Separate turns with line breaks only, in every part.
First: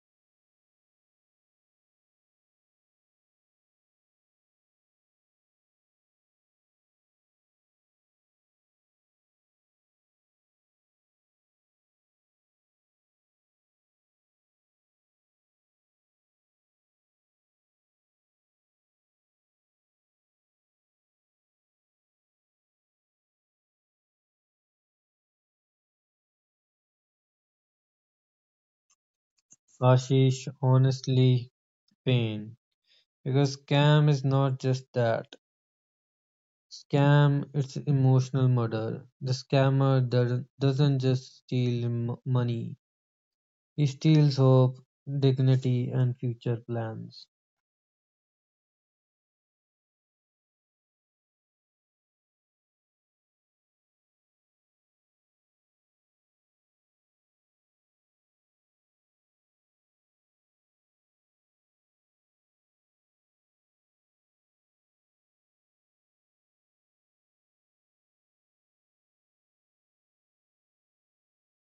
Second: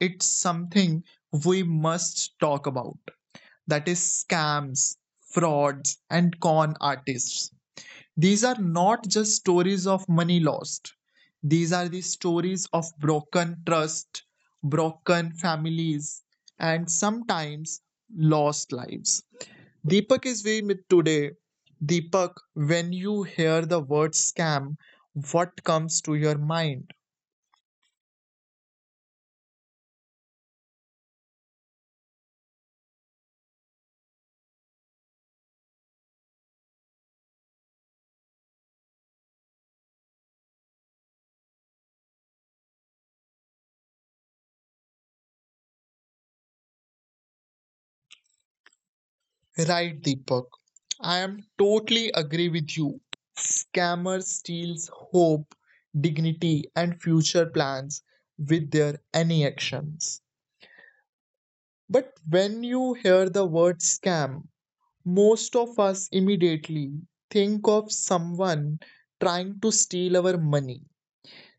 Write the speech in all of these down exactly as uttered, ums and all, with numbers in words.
it's something we must talk about. That is scams, frauds, and con artists. These are not just stories of money lost. These are the stories of broken trust, broken families, and sometimes lost lives. Deepak is we meet today. Deepak, when you hear the word scam, what comes to your mind?
Ashish, honestly, pain, because scam is not just that. Scam it's emotional murder. The scammer doesn't doesn't just steal m- money. He steals hope, dignity and future plans.
Right, Deepak. I am totally agree with you. Scammer steals hope, dignity, and future plans with their any actions. But when you hear the word scam, most of us immediately think of someone trying to steal our money.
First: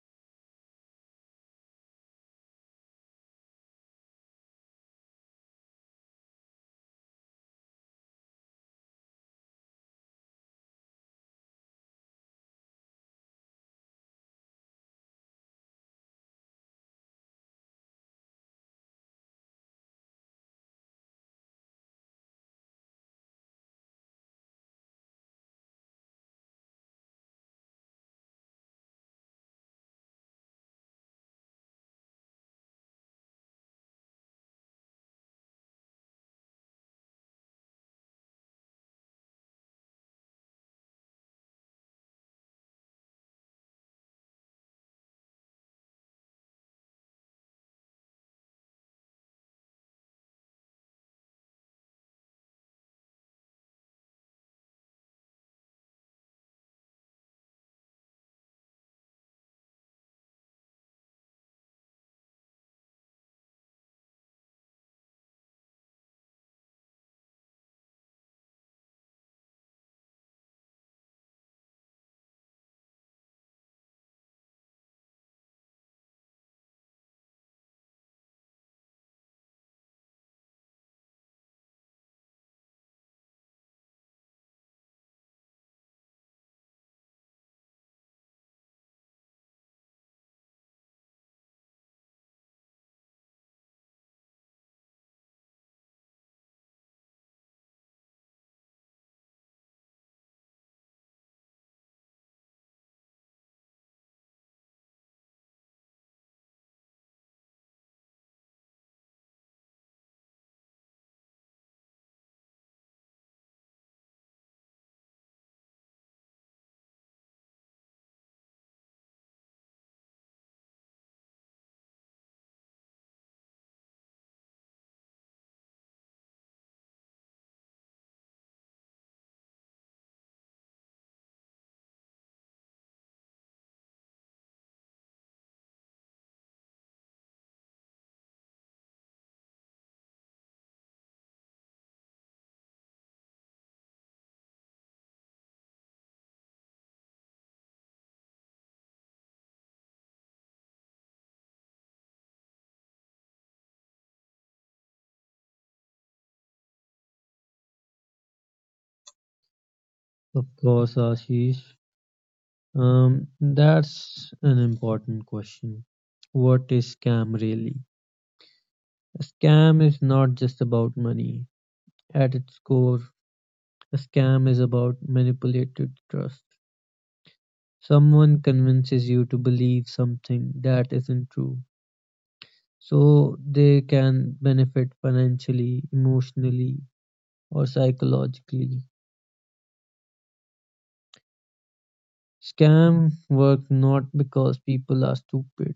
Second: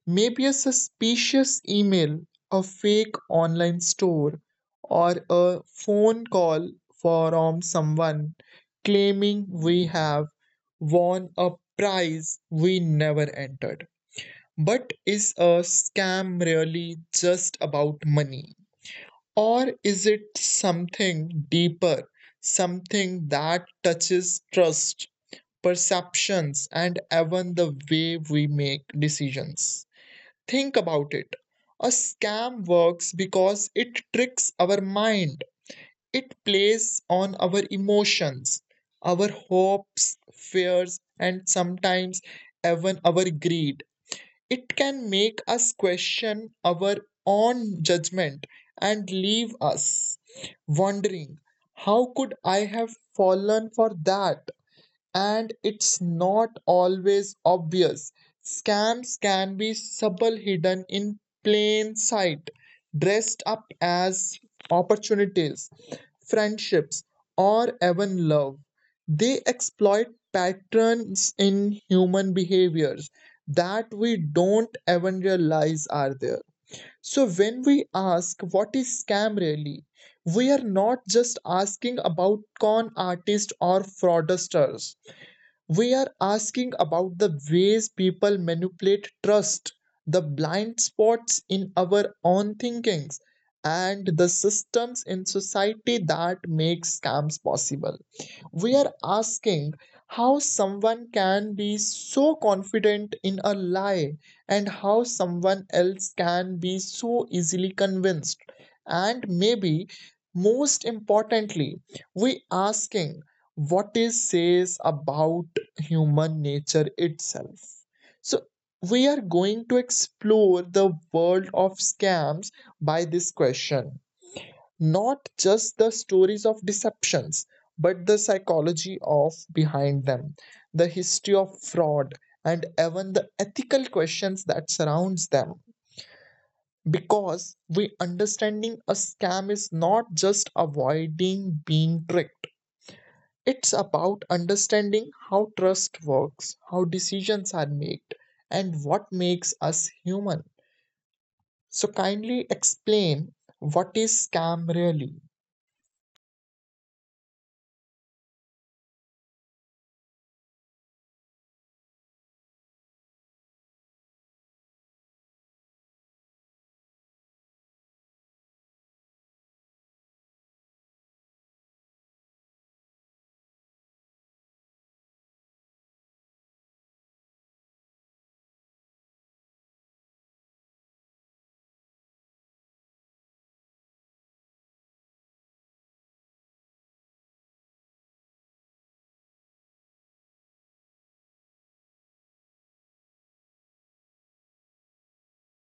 Maybe a suspicious email, a fake online store, or a phone call from someone claiming we have won a prize we never entered. But is a scam really just about money? Or is it something deeper, something that touches trust, perceptions, and even the way we make decisions? Think about it. A scam works because it tricks our mind. It plays on our emotions, our hopes, fears, and sometimes even our greed. It can make us question our own judgment and leave us wondering, how could I have fallen for that? And it's not always obvious. Scams can be subtle, hidden in plain sight, dressed up as opportunities, friendships, or even love. They exploit patterns in human behaviors that we don't even realize are there. So, when we ask what is scam really, we are not just asking about con artists or fraudsters, we are asking about the ways people manipulate trust, the blind spots in our own thinkings, and the systems in society that make scams possible. We are asking how someone can be so confident in a lie and how someone else can be so easily convinced. And maybe most importantly, we asking what it says about human nature itself. So, we are going to explore the world of scams by this question. Not just the stories of deceptions, but the psychology of behind them, the history of fraud, and even the ethical questions that surrounds them. Because we understanding a scam is not just avoiding being tricked, it's about understanding how trust works, how decisions are made, and what makes us human. So, kindly explain what is scam really?
Of course, Ashish. Um that's an important question. What is scam really? A scam is not just about money. At its core, a scam is about manipulated trust. Someone convinces you to believe something that isn't true so they can benefit financially, emotionally, or psychologically. Scams work not because people are stupid,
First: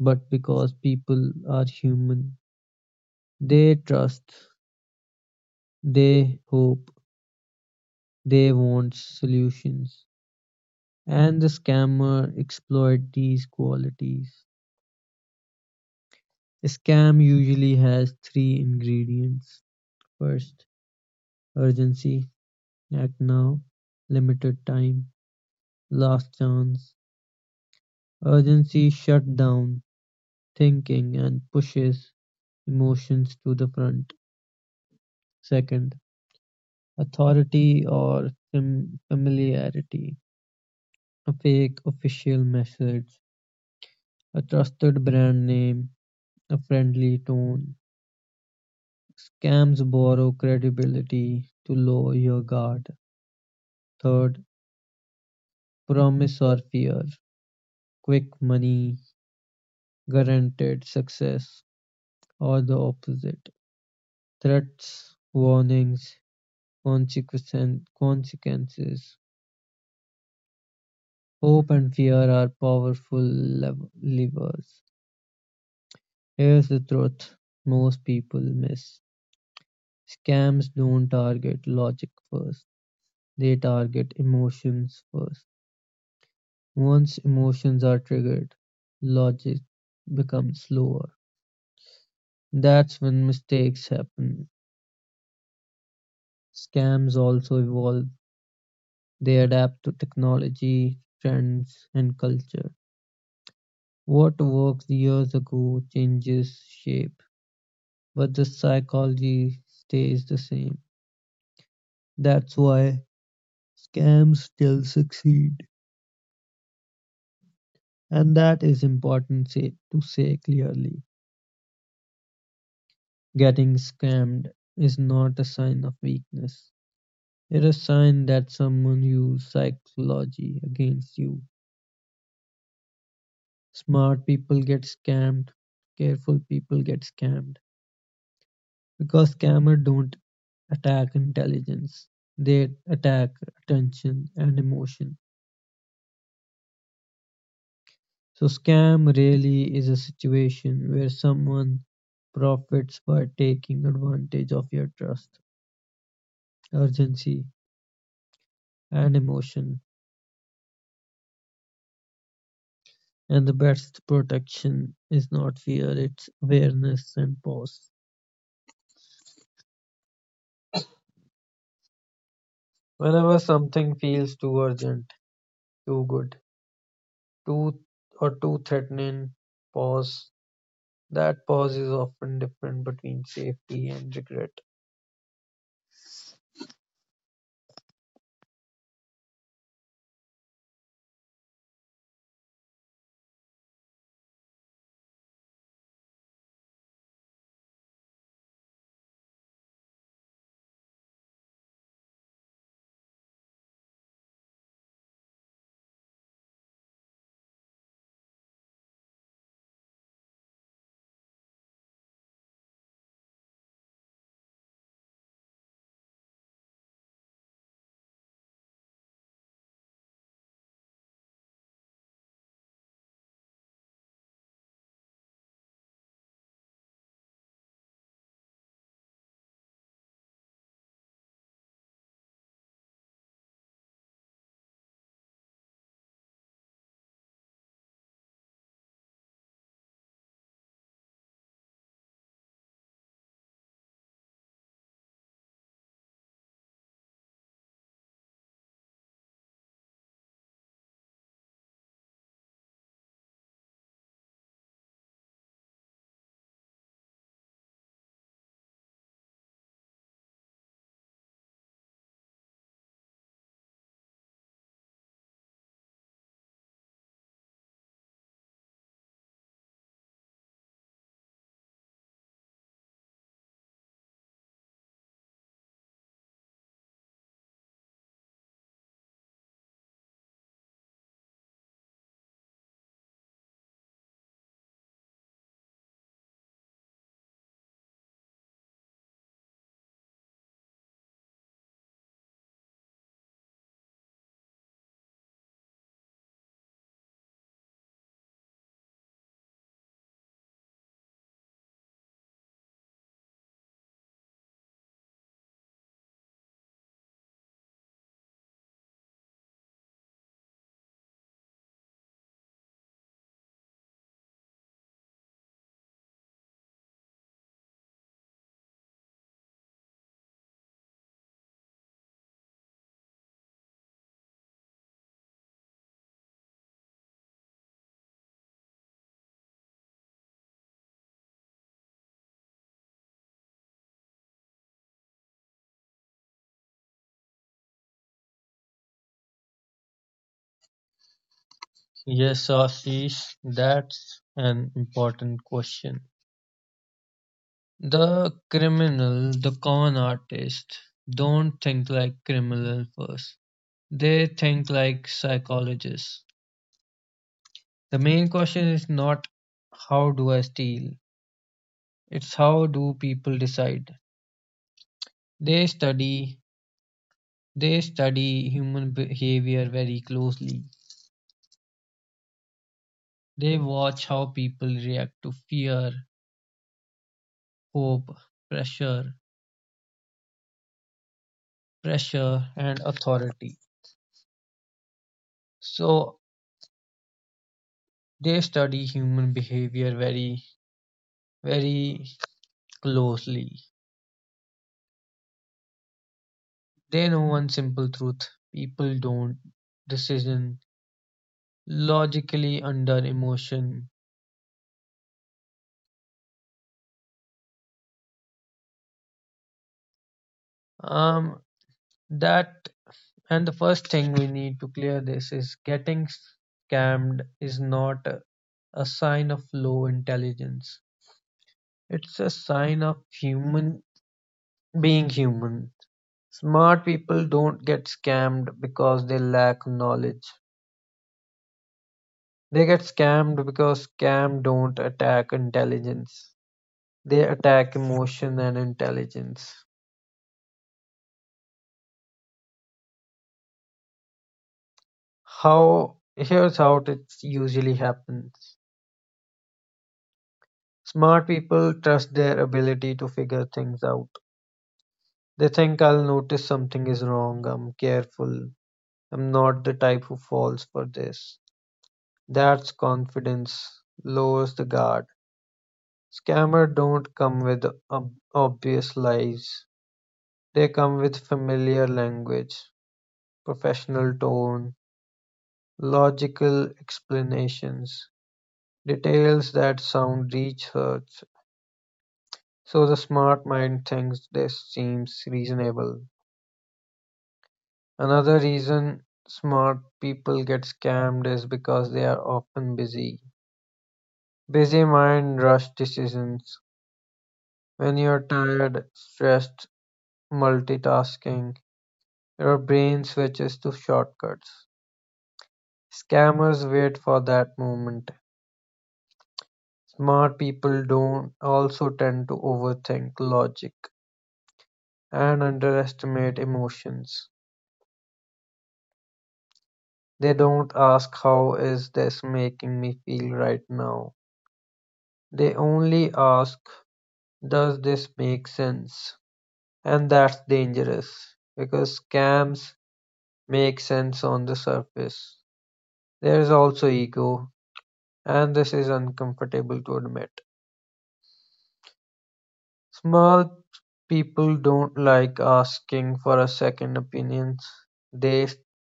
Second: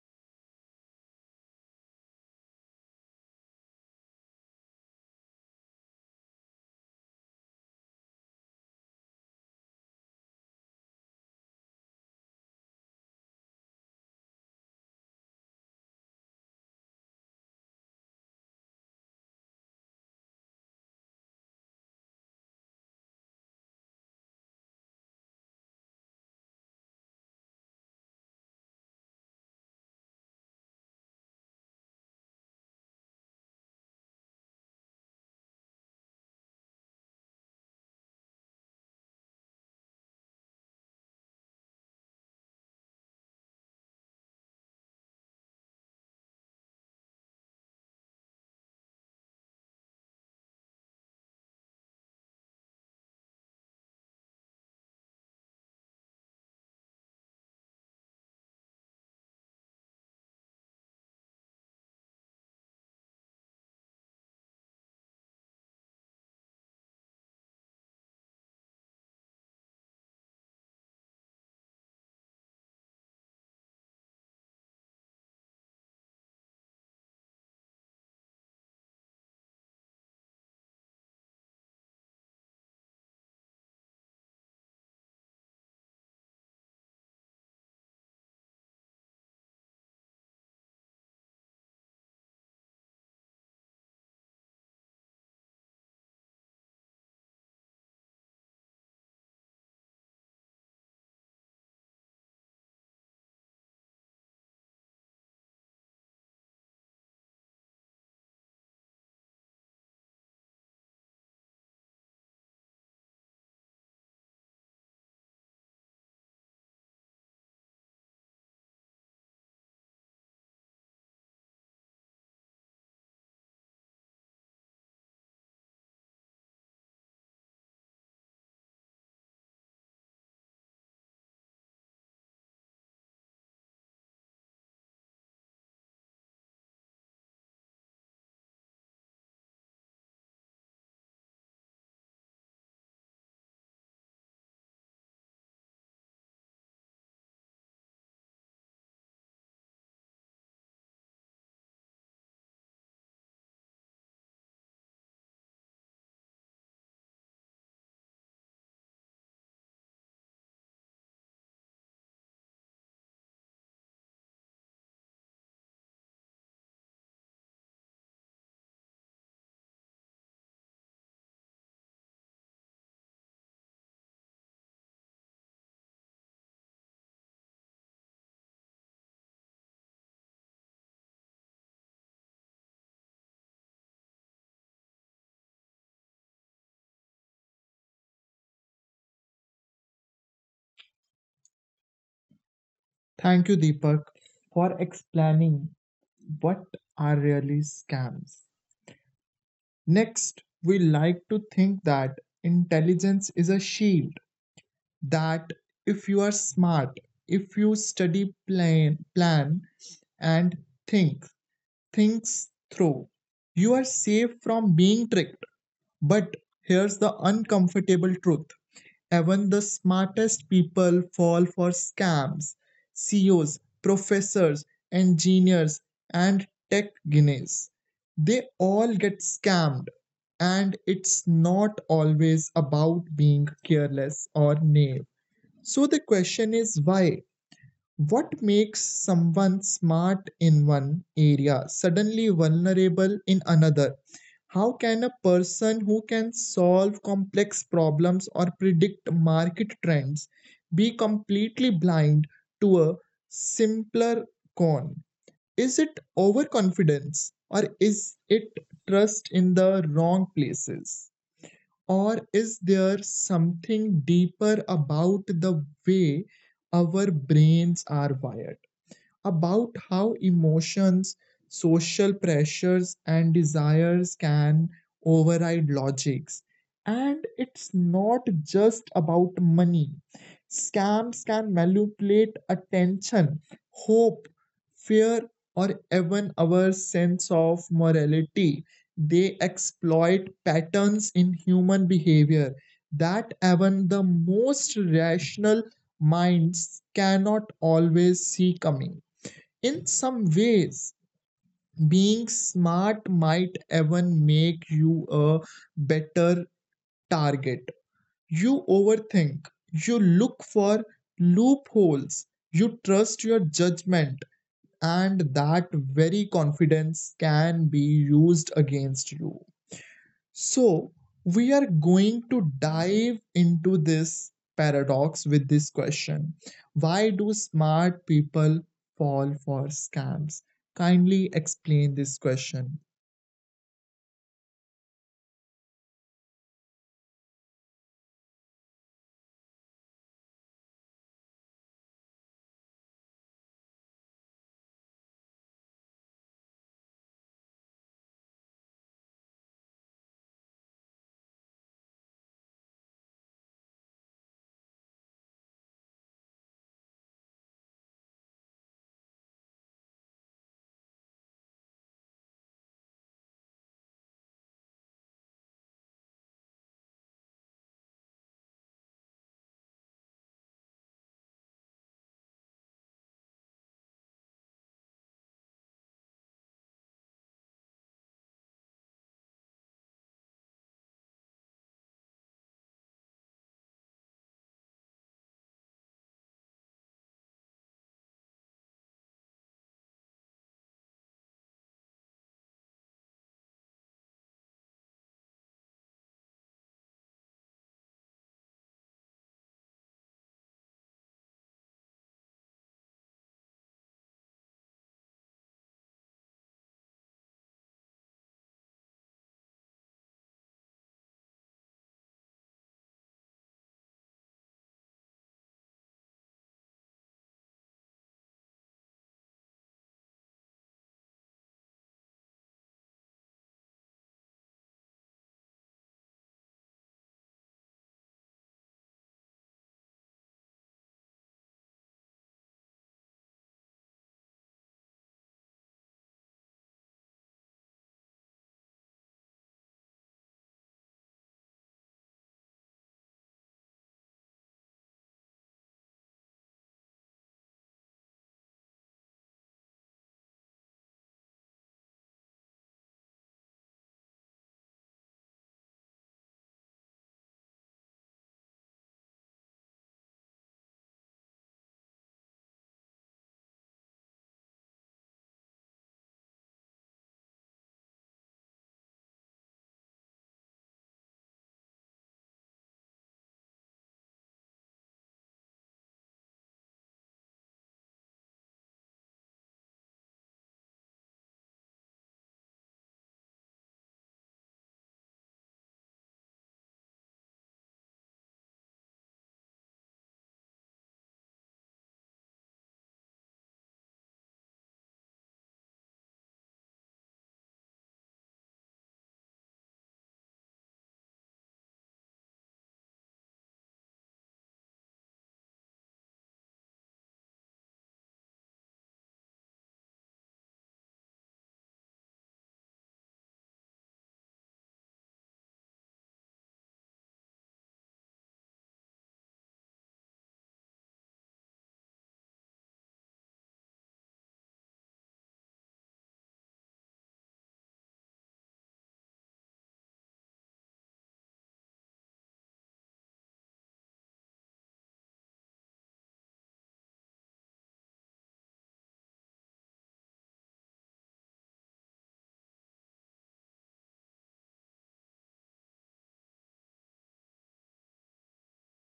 but because people are human. They trust, they hope, they want solutions. And the scammer exploit these qualities. A scam usually has three ingredients. First, urgency. Act now, limited time, last chance. Urgency shuts down thinking and pushes emotions to the front. Second, authority or fam- familiarity. A fake official message, a trusted brand name, a friendly tone. Scams borrow credibility to lower your guard. Third, promise or fear. Quick money, guaranteed success, or the opposite. Threats, warnings, consequence- consequences, hope and fear are powerful lev- levers. Here's the truth most people miss. Scams don't target logic first, they target emotions first. Once emotions are triggered, logic becomes slower. That's when mistakes happen. Scams also evolve, they adapt to technology, trends, and culture. What worked years ago changes shape, but the psychology stays the same. That's why scams still succeed. And that is important say, to say clearly. Getting scammed is not a sign of weakness, it's a sign that someone used psychology against you. Smart people get scammed, careful people get scammed, because scammers don't attack intelligence, they attack attention and emotion. So scam really is a situation where someone profits by taking advantage of your trust, urgency and emotion. And the best protection is not fear, it's awareness and pause. Whenever something feels too urgent, too good, too, or too threatening, pause. That pause is often different between safety and regret.
Thank you, Deepak, for explaining what are really scams. Next, we like to think that intelligence is a shield, that if you are smart, if you study plan, plan and think, things through. You are safe from being tricked. But here's the uncomfortable truth, even the smartest people fall for scams. C E Os, professors, engineers, and tech guineas. They all get scammed, and it's not always about being careless or naive. So the question is why? What makes someone smart in one area suddenly vulnerable in another? How can a person who can solve complex problems or predict market trends be completely blind to a simpler con? Is it overconfidence or is it trust in the wrong places? Or is there something deeper about the way our brains are wired? About how emotions, social pressures, and desires can override logics. And it's not just about money. Scams can manipulate attention, hope, fear, or even our sense of morality. They exploit patterns in human behavior that even the most rational minds cannot always see coming. In some ways, being smart might even make you a better target. You overthink, you look for loopholes, you trust your judgment, and that very confidence can be used against you. So, we are going to dive into this paradox with this question. Why do smart people fall for scams? Kindly explain this question.
Yes, Ashish, that's an important question. The criminal, the con artist, don't think like criminal first. They think like psychologists. The main question is not how do I steal? It's how do people decide? They study they study human behavior very closely. They watch how people react to fear, hope, pressure, pressure, and authority. So they study human behavior very, very closely. They know one simple truth: people don't decision logically under emotion. Um, that and the first thing we need to clear this is getting scammed is not a sign of low intelligence. It's a sign of human. Being human, smart people don't get scammed because they lack knowledge. They get scammed because scam don't attack intelligence. They attack emotion and intelligence. How Here's how it usually happens. Smart people trust their ability to figure things out. They think I'll notice something is wrong, I'm careful, I'm not the type who falls for this. That's confidence, lowers the guard. Scammers don't come with ob- obvious lies, they come with familiar language, professional tone, logical explanations, details that sound researched, so the smart mind thinks this seems reasonable. Another reason smart people get scammed is because they are often busy. Busy mind rush decisions. When you're tired, stressed, multitasking, their brain switches to shortcuts; scammers wait for that moment. Smart people don't also tend to overthink logic and underestimate emotions. They don't ask how is this making me feel right now. They only ask does this make sense? And that's dangerous because scams make sense on the surface. There is also ego, and this is uncomfortable to admit. Smart people don't like asking for a second opinion; they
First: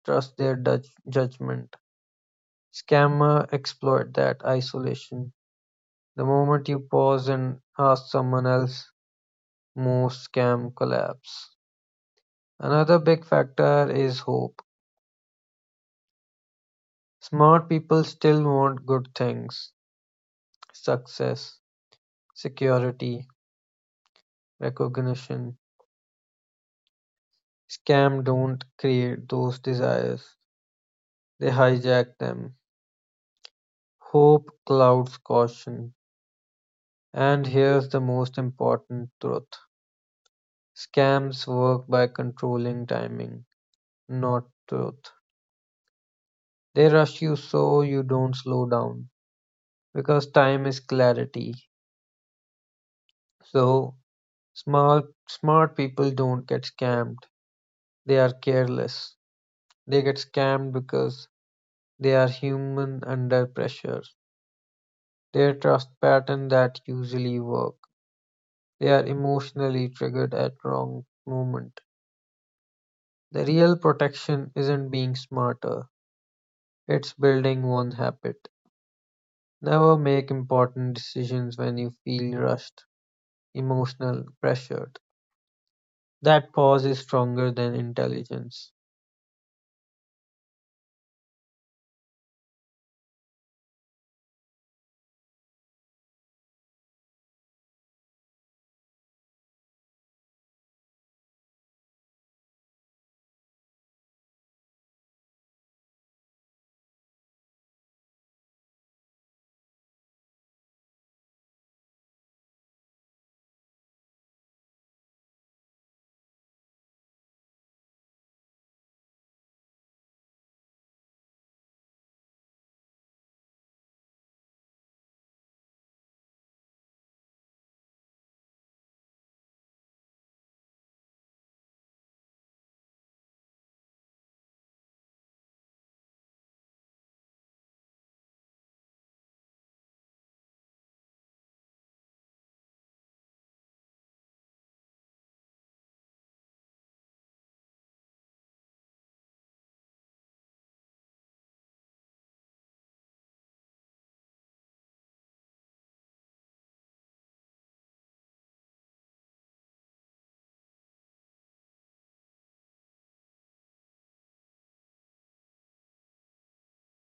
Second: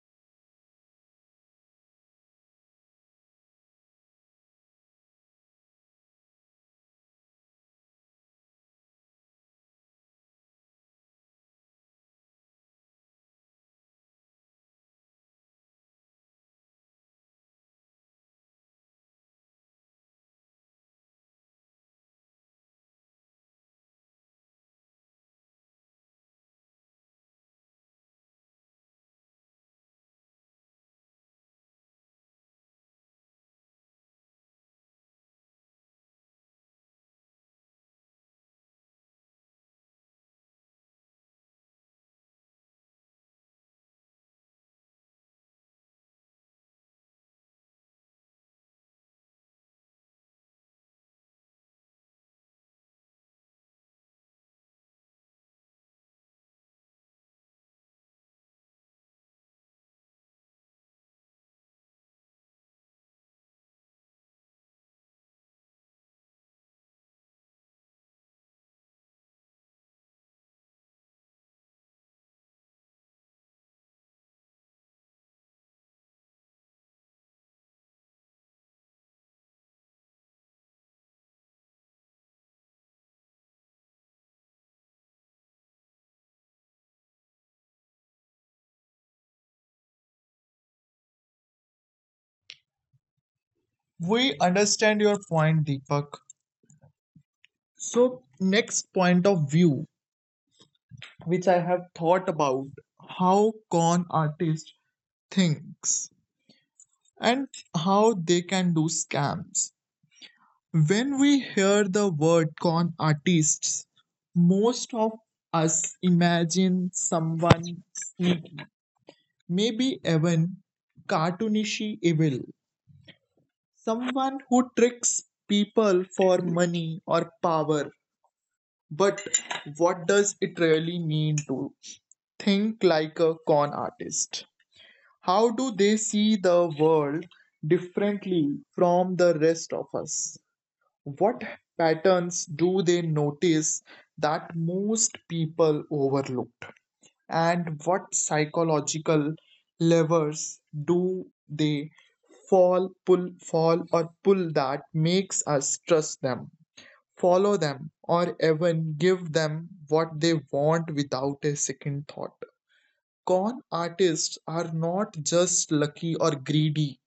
trust their dutch judgment. Scammers exploit that isolation. The moment you pause and ask someone else, most scam collapse. Another big factor is hope. Smart people still want good things: success, security, recognition. Scam don't create those desires, they hijack them. Hope clouds caution, and here's the most important truth: scams work by controlling timing, not truth. They rush you so you don't slow down because time is clarity. So smart smart people don't get scammed. They are careless. They get scammed because they are human under pressure. Their trust pattern that usually work. They are emotionally triggered at wrong moment. The real protection isn't being smarter, it's building one habit. Never make important decisions when you feel rushed, emotional, pressured. That pause is stronger than intelligence.
We understand your point, Deepak. So, next point of view, which I have thought about, how con artist thinks and how they can do scams. When we hear the word con artists, most of us imagine someone sneaky, maybe even cartoonish evil, someone who tricks people for money or power. But what does it really mean to think like a con artist? How do they see the world differently from the rest of us? What patterns do they notice that most people overlooked? And what psychological levers do they fall, pull, fall, or pull that makes us trust them, follow them, or even give them what they want without a second thought? Con artists are not just lucky or greedy,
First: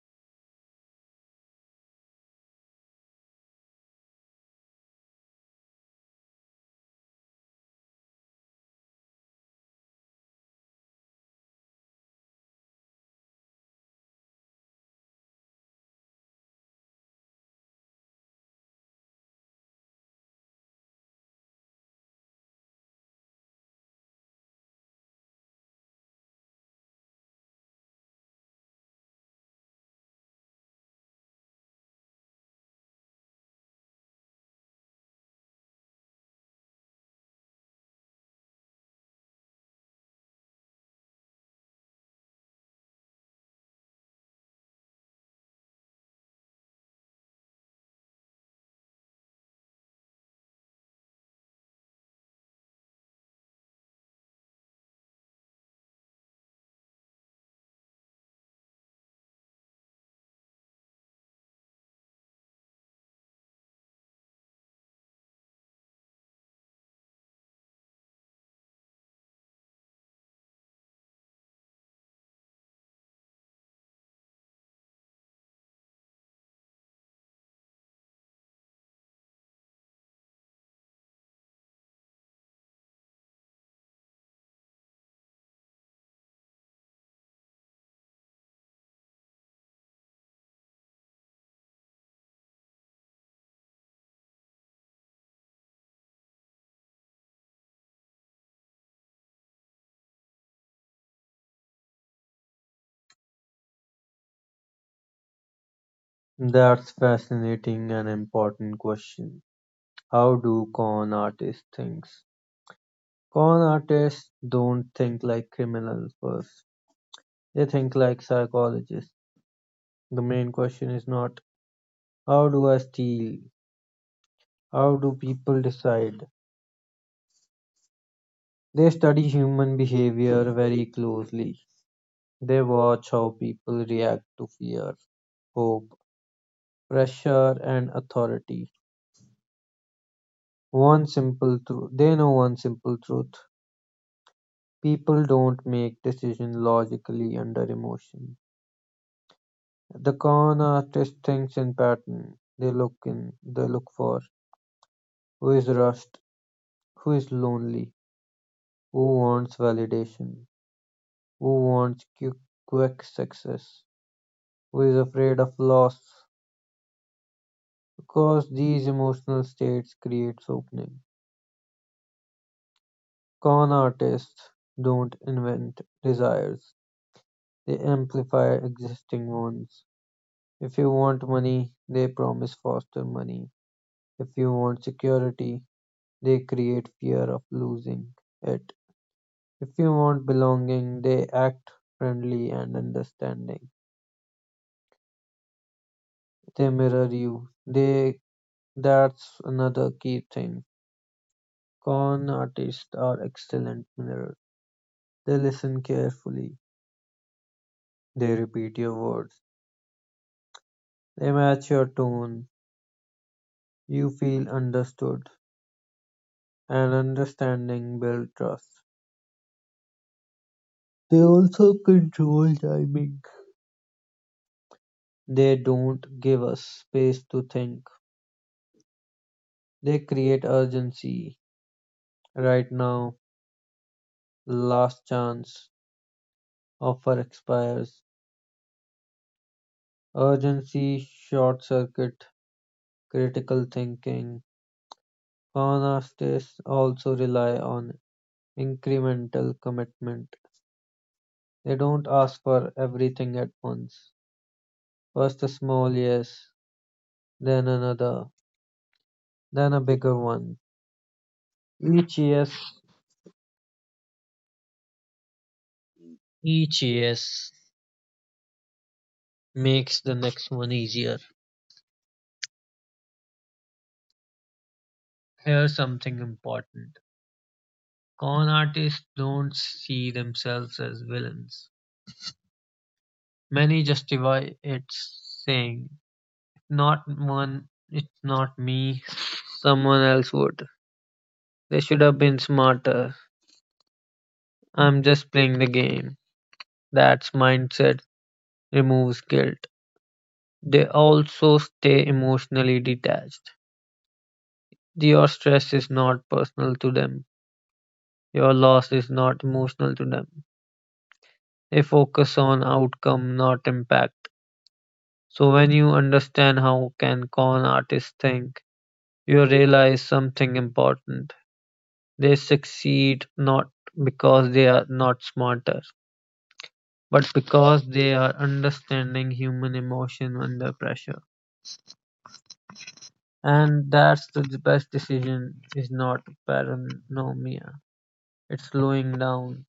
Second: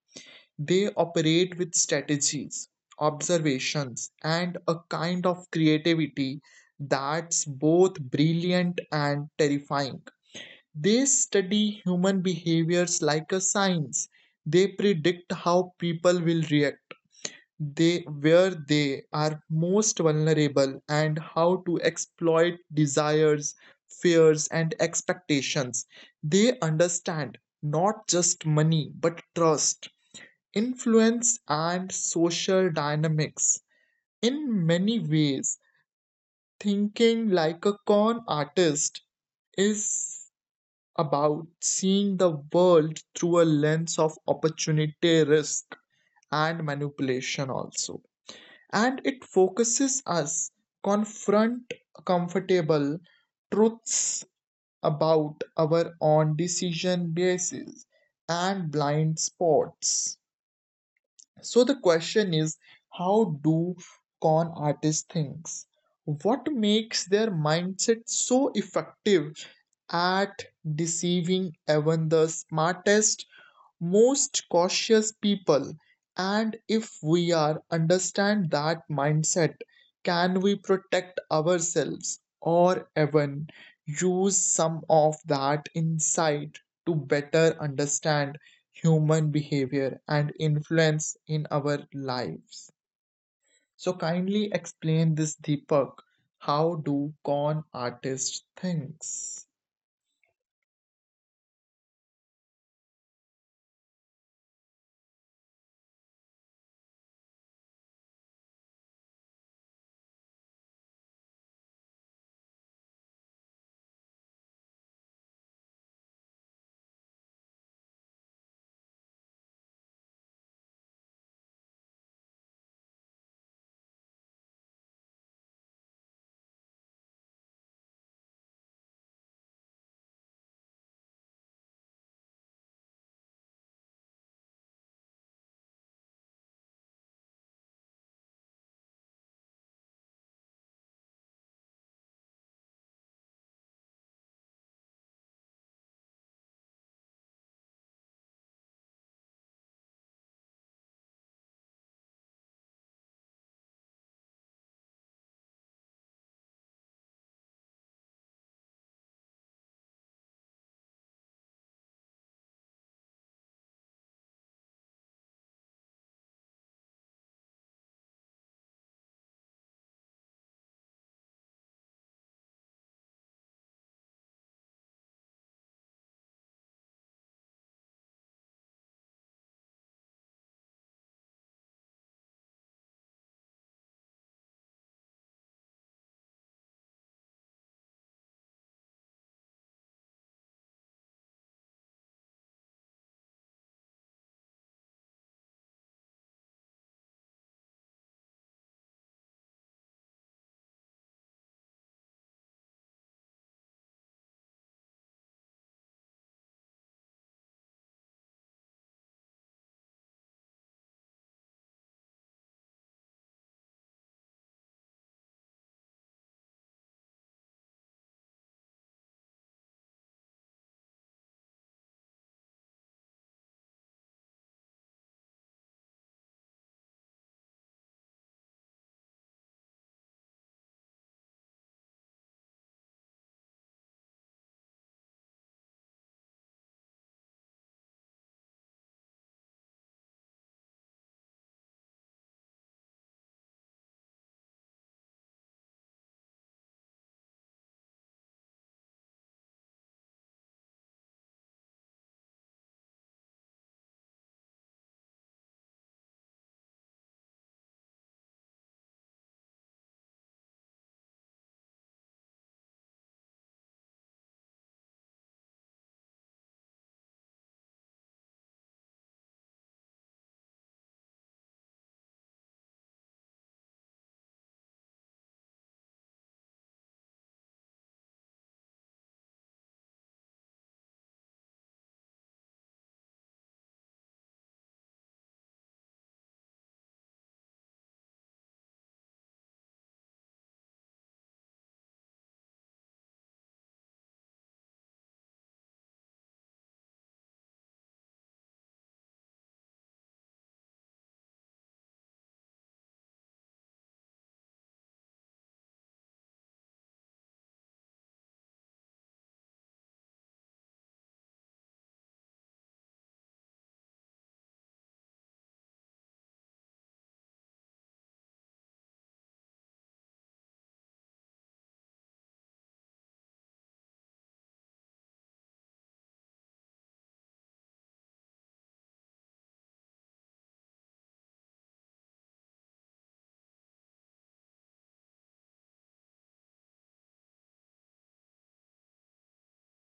they operate with strategies, observations, and a kind of creativity that's both brilliant and terrifying. They study human behaviors like a science. They predict how people will react, they where they are most vulnerable and how to exploit desires, fears and expectations. They understand not just money but trust, influence and social dynamics. In many ways, thinking like a con artist is about seeing the world through a lens of opportunity, risk, and manipulation, also. And it focuses us confront comfortable truths about our own decision basis and blind spots. So the question is, how do con artists thinks? What makes their mindset so effective at deceiving even the smartest most cautious people, and if we are understand that mindset, can we protect ourselves or even use some of that insight to better understand human behavior and influence in our lives? So kindly explain this, Deepak. How do con artists thinks?
That's fascinating and important question. How do con artists think? Con artists don't think like criminals first. They think like psychologists. The main question is not how do I steal? How do people decide? They study human behavior very closely; they watch how people react to fear, hope, pressure, and authority. One simple truth, they know one simple truth: people don't make decisions logically under emotion. The con artist thinks in pattern. They look in they look for who is rushed, who is lonely, who wants validation, who wants quick, quick success, who is afraid of loss, because these emotional states creates opening. Con artists don't invent desires, they amplify existing ones. If you want money, they promise faster money. If you want security, they create fear of losing it. If you want belonging, they act friendly and understanding. They mirror you. They That's another key thing. Con artists are excellent mirrors. They listen carefully. They repeat your words, they match your tone. You feel understood, and understanding builds trust. They also control timing. They don't give us space to think. They create urgency. Right now, last chance, offer expires. Urgency, short circuit, critical thinking. Con artists also rely on incremental commitment. They don't ask for everything at once. First a small yes, then another, then a bigger one. Each yes Each yes makes the next one easier. Here's something important. Con artists don't see themselves as villains. Many justify it saying, not one, it's not me, someone else would. They should have been smarter. I'm just playing the game. That mindset removes guilt. They also stay emotionally detached. Your stress is not personal to them. Your loss is not emotional to them. They focus on outcome, not impact. So when you understand how can con artists think, you realize something important. They succeed not because they are not smarter, but because they are understanding human emotion under pressure. And that's the best decision is not paranoia, it's slowing down.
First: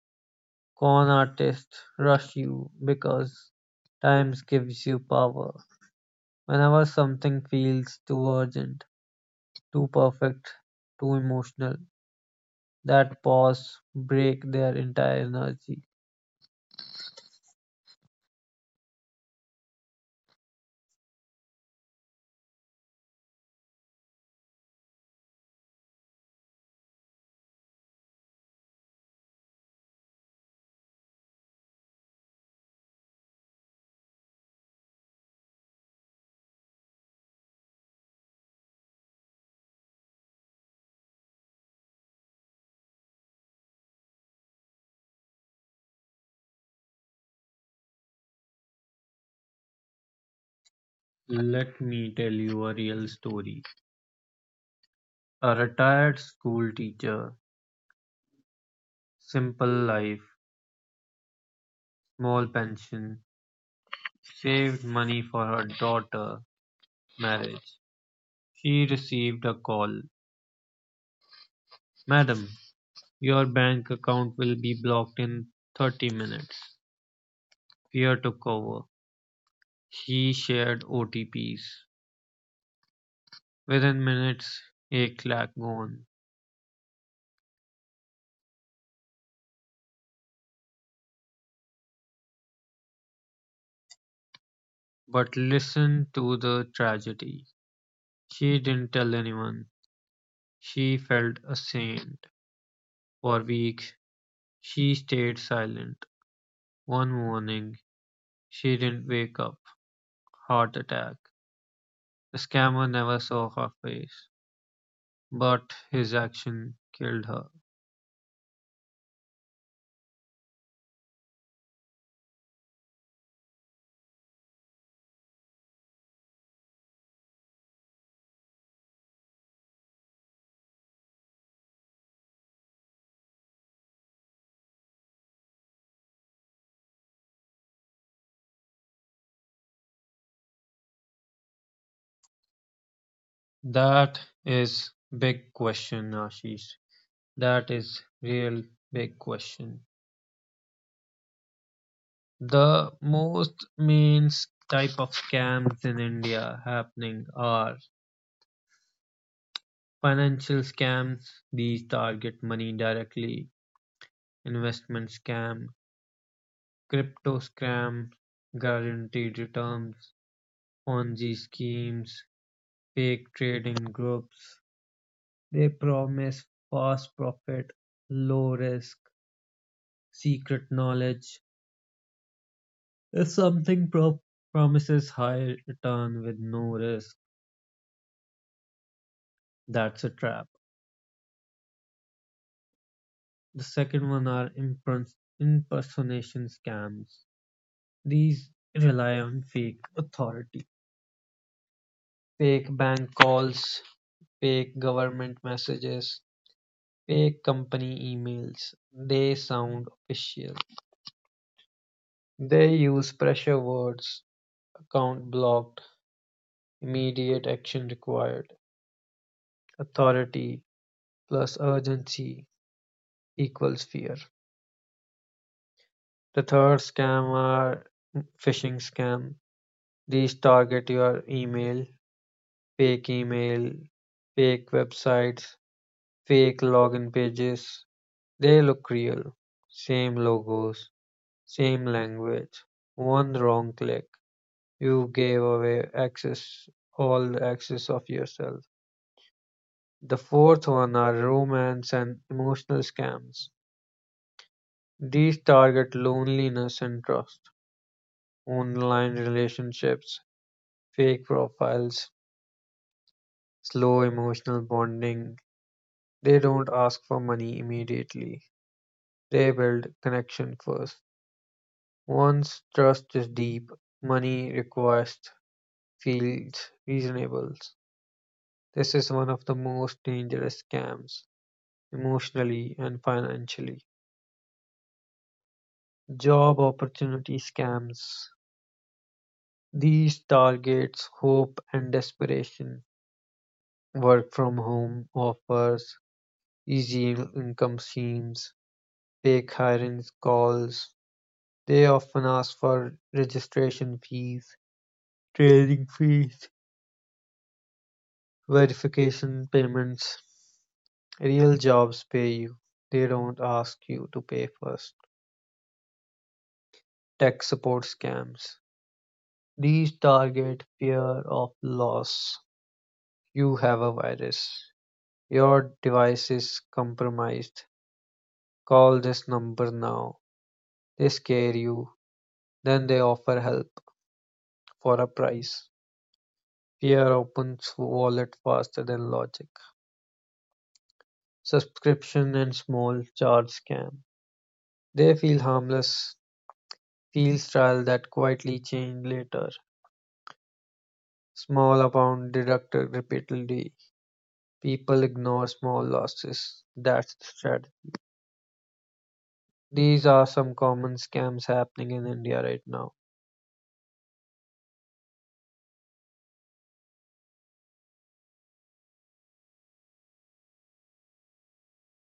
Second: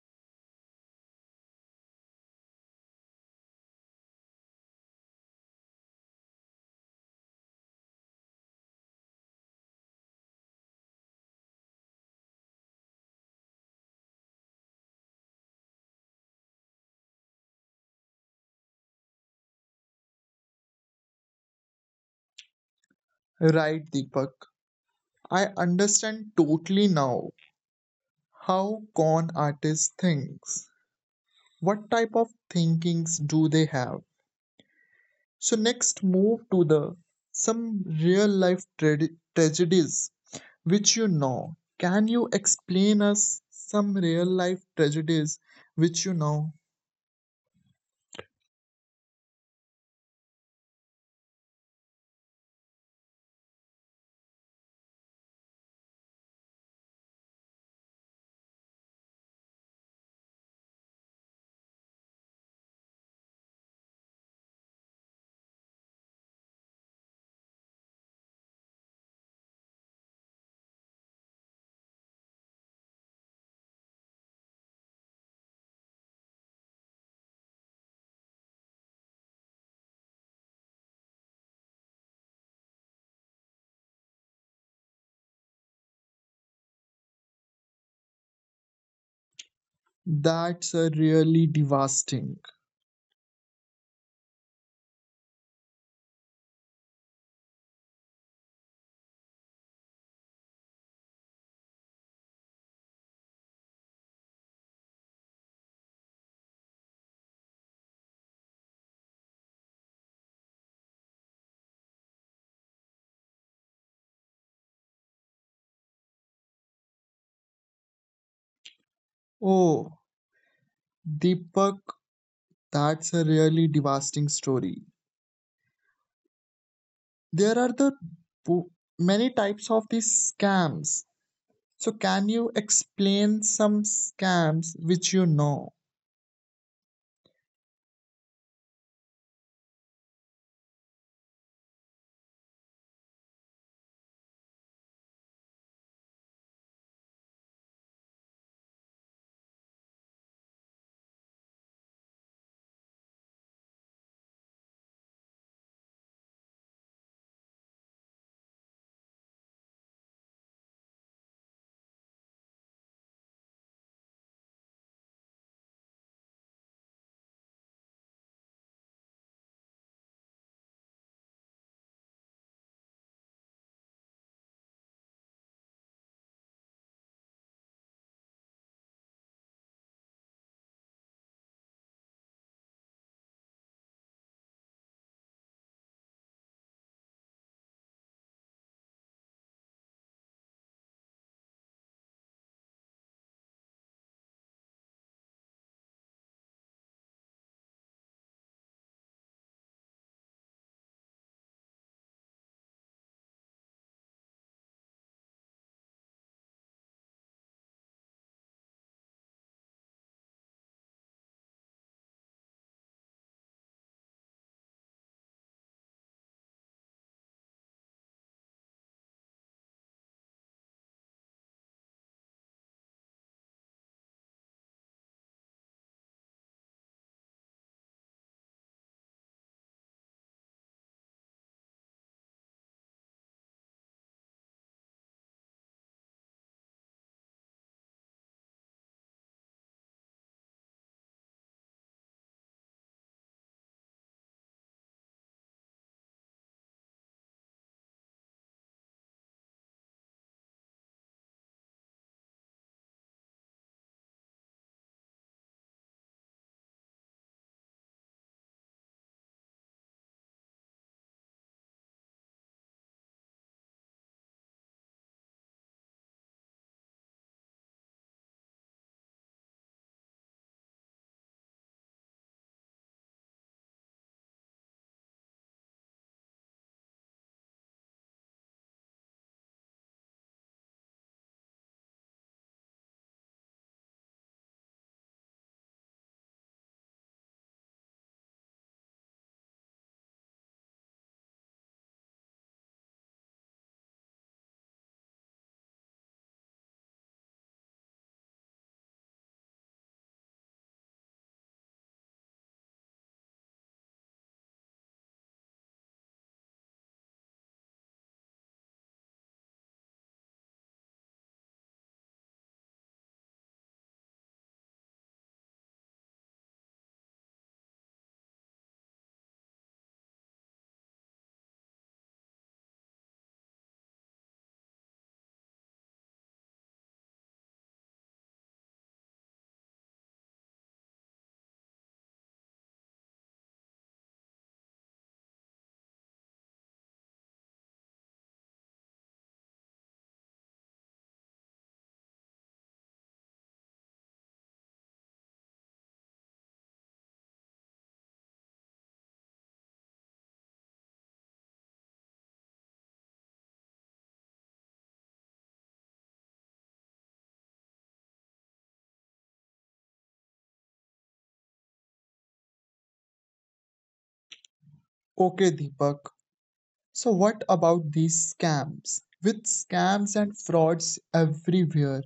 Con artists rush you because times gives you power. Whenever something feels too urgent, too perfect, too emotional, that pause break their entire energy.
Right, Deepak, I understand totally now how con artists thinks, what type of thinkings do they have. So next move to the some real life trad- tragedies which you know. Can you explain us some real life tragedies which you know?
Let me tell you a real story. A retired school teacher, simple life, small pension, saved money for her daughter marriage. She received a call. Madam, your bank account will be blocked in thirty minutes. Fear took over. She shared O T Ps. Within minutes, एक lakh gone.
That's a really devastating.
But listen to the tragedy. She didn't tell anyone. She felt a saint. For weeks, she stayed silent. One morning, she didn't wake up. Heart attack. The scammer never saw her face, but his action killed her.
Oh, Deepak, that's a really devastating story. There are the bo- many types of these scams. So, can you explain some scams which you know?
That is big question, Ashish. That is real big question. The most means type of scams in India happening are financial scams. These target money directly: investment scam, crypto scam, guaranteed returns, Ponzi schemes, fake trading groups. They promise fast profit, low risk, secret knowledge. If something pro- promises high return with no risk, that's a trap. The second one are impers- impersonation scams. These rely on fake authority, fake bank calls, fake government messages, fake company emails. They sound official. They use pressure words, account blocked, immediate action required. Authority plus urgency equals fear. The third scam are phishing scam. These target your email, fake email, fake websites, fake login pages. They look real. Same logos, same language. One wrong click, you gave away access, all the access of yourself. The fourth one are romance and emotional scams. These target loneliness and trust, online relationships, fake profiles, slow emotional bonding. They don't ask for money immediately. They build connection first. Once trust is deep, money request feels reasonable. This is one of the most dangerous scams, emotionally and financially. Job opportunity scams. These targets hope and desperation, work from home offers, easy income schemes, fake hirings calls. They often ask for registration fees, training fees, verification payments. Real jobs pay you. They don't ask you to pay first. Tech support scams. These target fear of loss. You have a virus. Your device is compromised. Call this number now. They scare you. Then they offer help for a price. Fear opens wallet faster than logic. Subscription and small charge scam. They feel harmless, feel trial that quietly change later. Small amount deducted repeatedly. People ignore small losses. That's the strategy. These are some common scams happening in India right now.
Okay, Deepak. So, what about these scams? With scams and frauds everywhere,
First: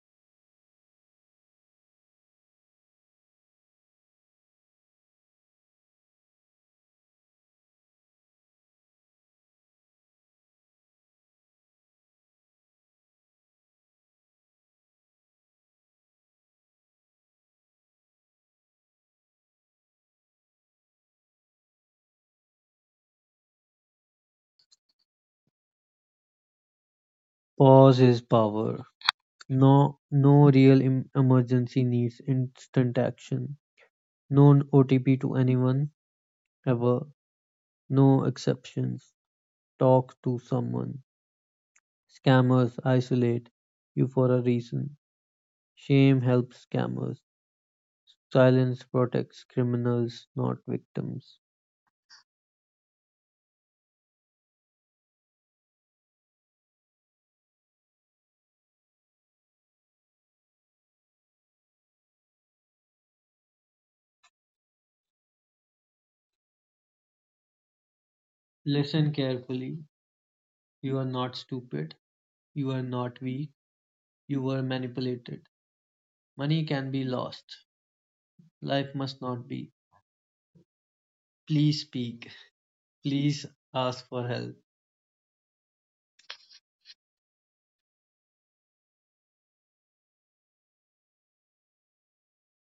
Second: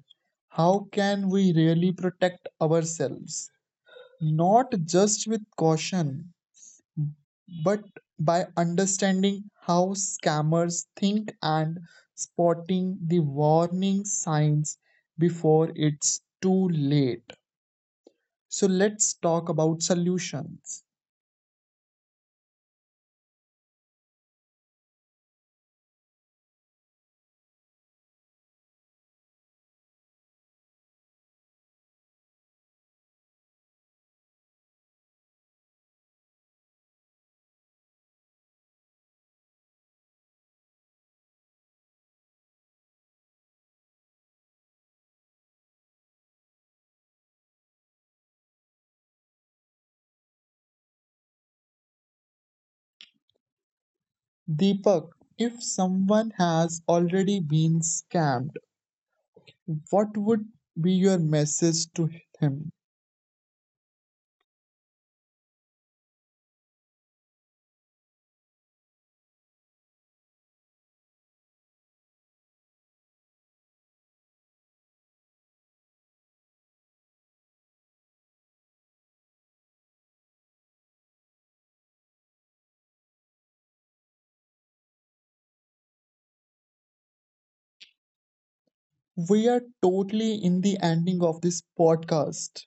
how can we really protect ourselves? Not just with caution, but by understanding how scammers think and spotting the warning signs before it's too late. So, let's talk about solutions.
Pause is power. No, No real em- emergency needs instant action. No O T P to anyone ever. No exceptions. Talk to someone. Scammers isolate you for a reason. Shame helps scammers. Silence protects criminals, not victims.
Deepak, if someone has already been scammed, what would be your message to him?
Listen carefully. You are not stupid. You are not weak. You were manipulated. Money can be lost. Life must not be. Please speak. Please ask for help.
We are totally in the ending of this podcast.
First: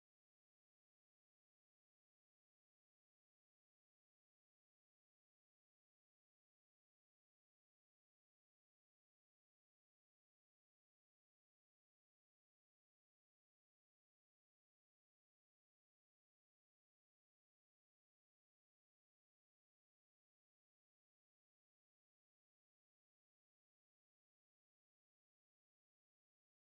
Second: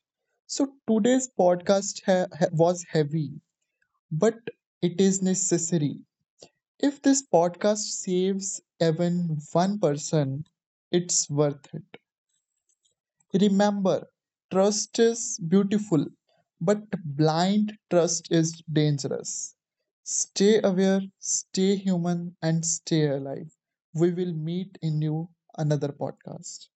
So today's podcast ha- ha- was heavy, but it is necessary. If this podcast saves even one person, it's worth it. Remember, trust is beautiful, but blind trust is dangerous. Stay aware, stay human, and stay alive. We will meet in new another podcast.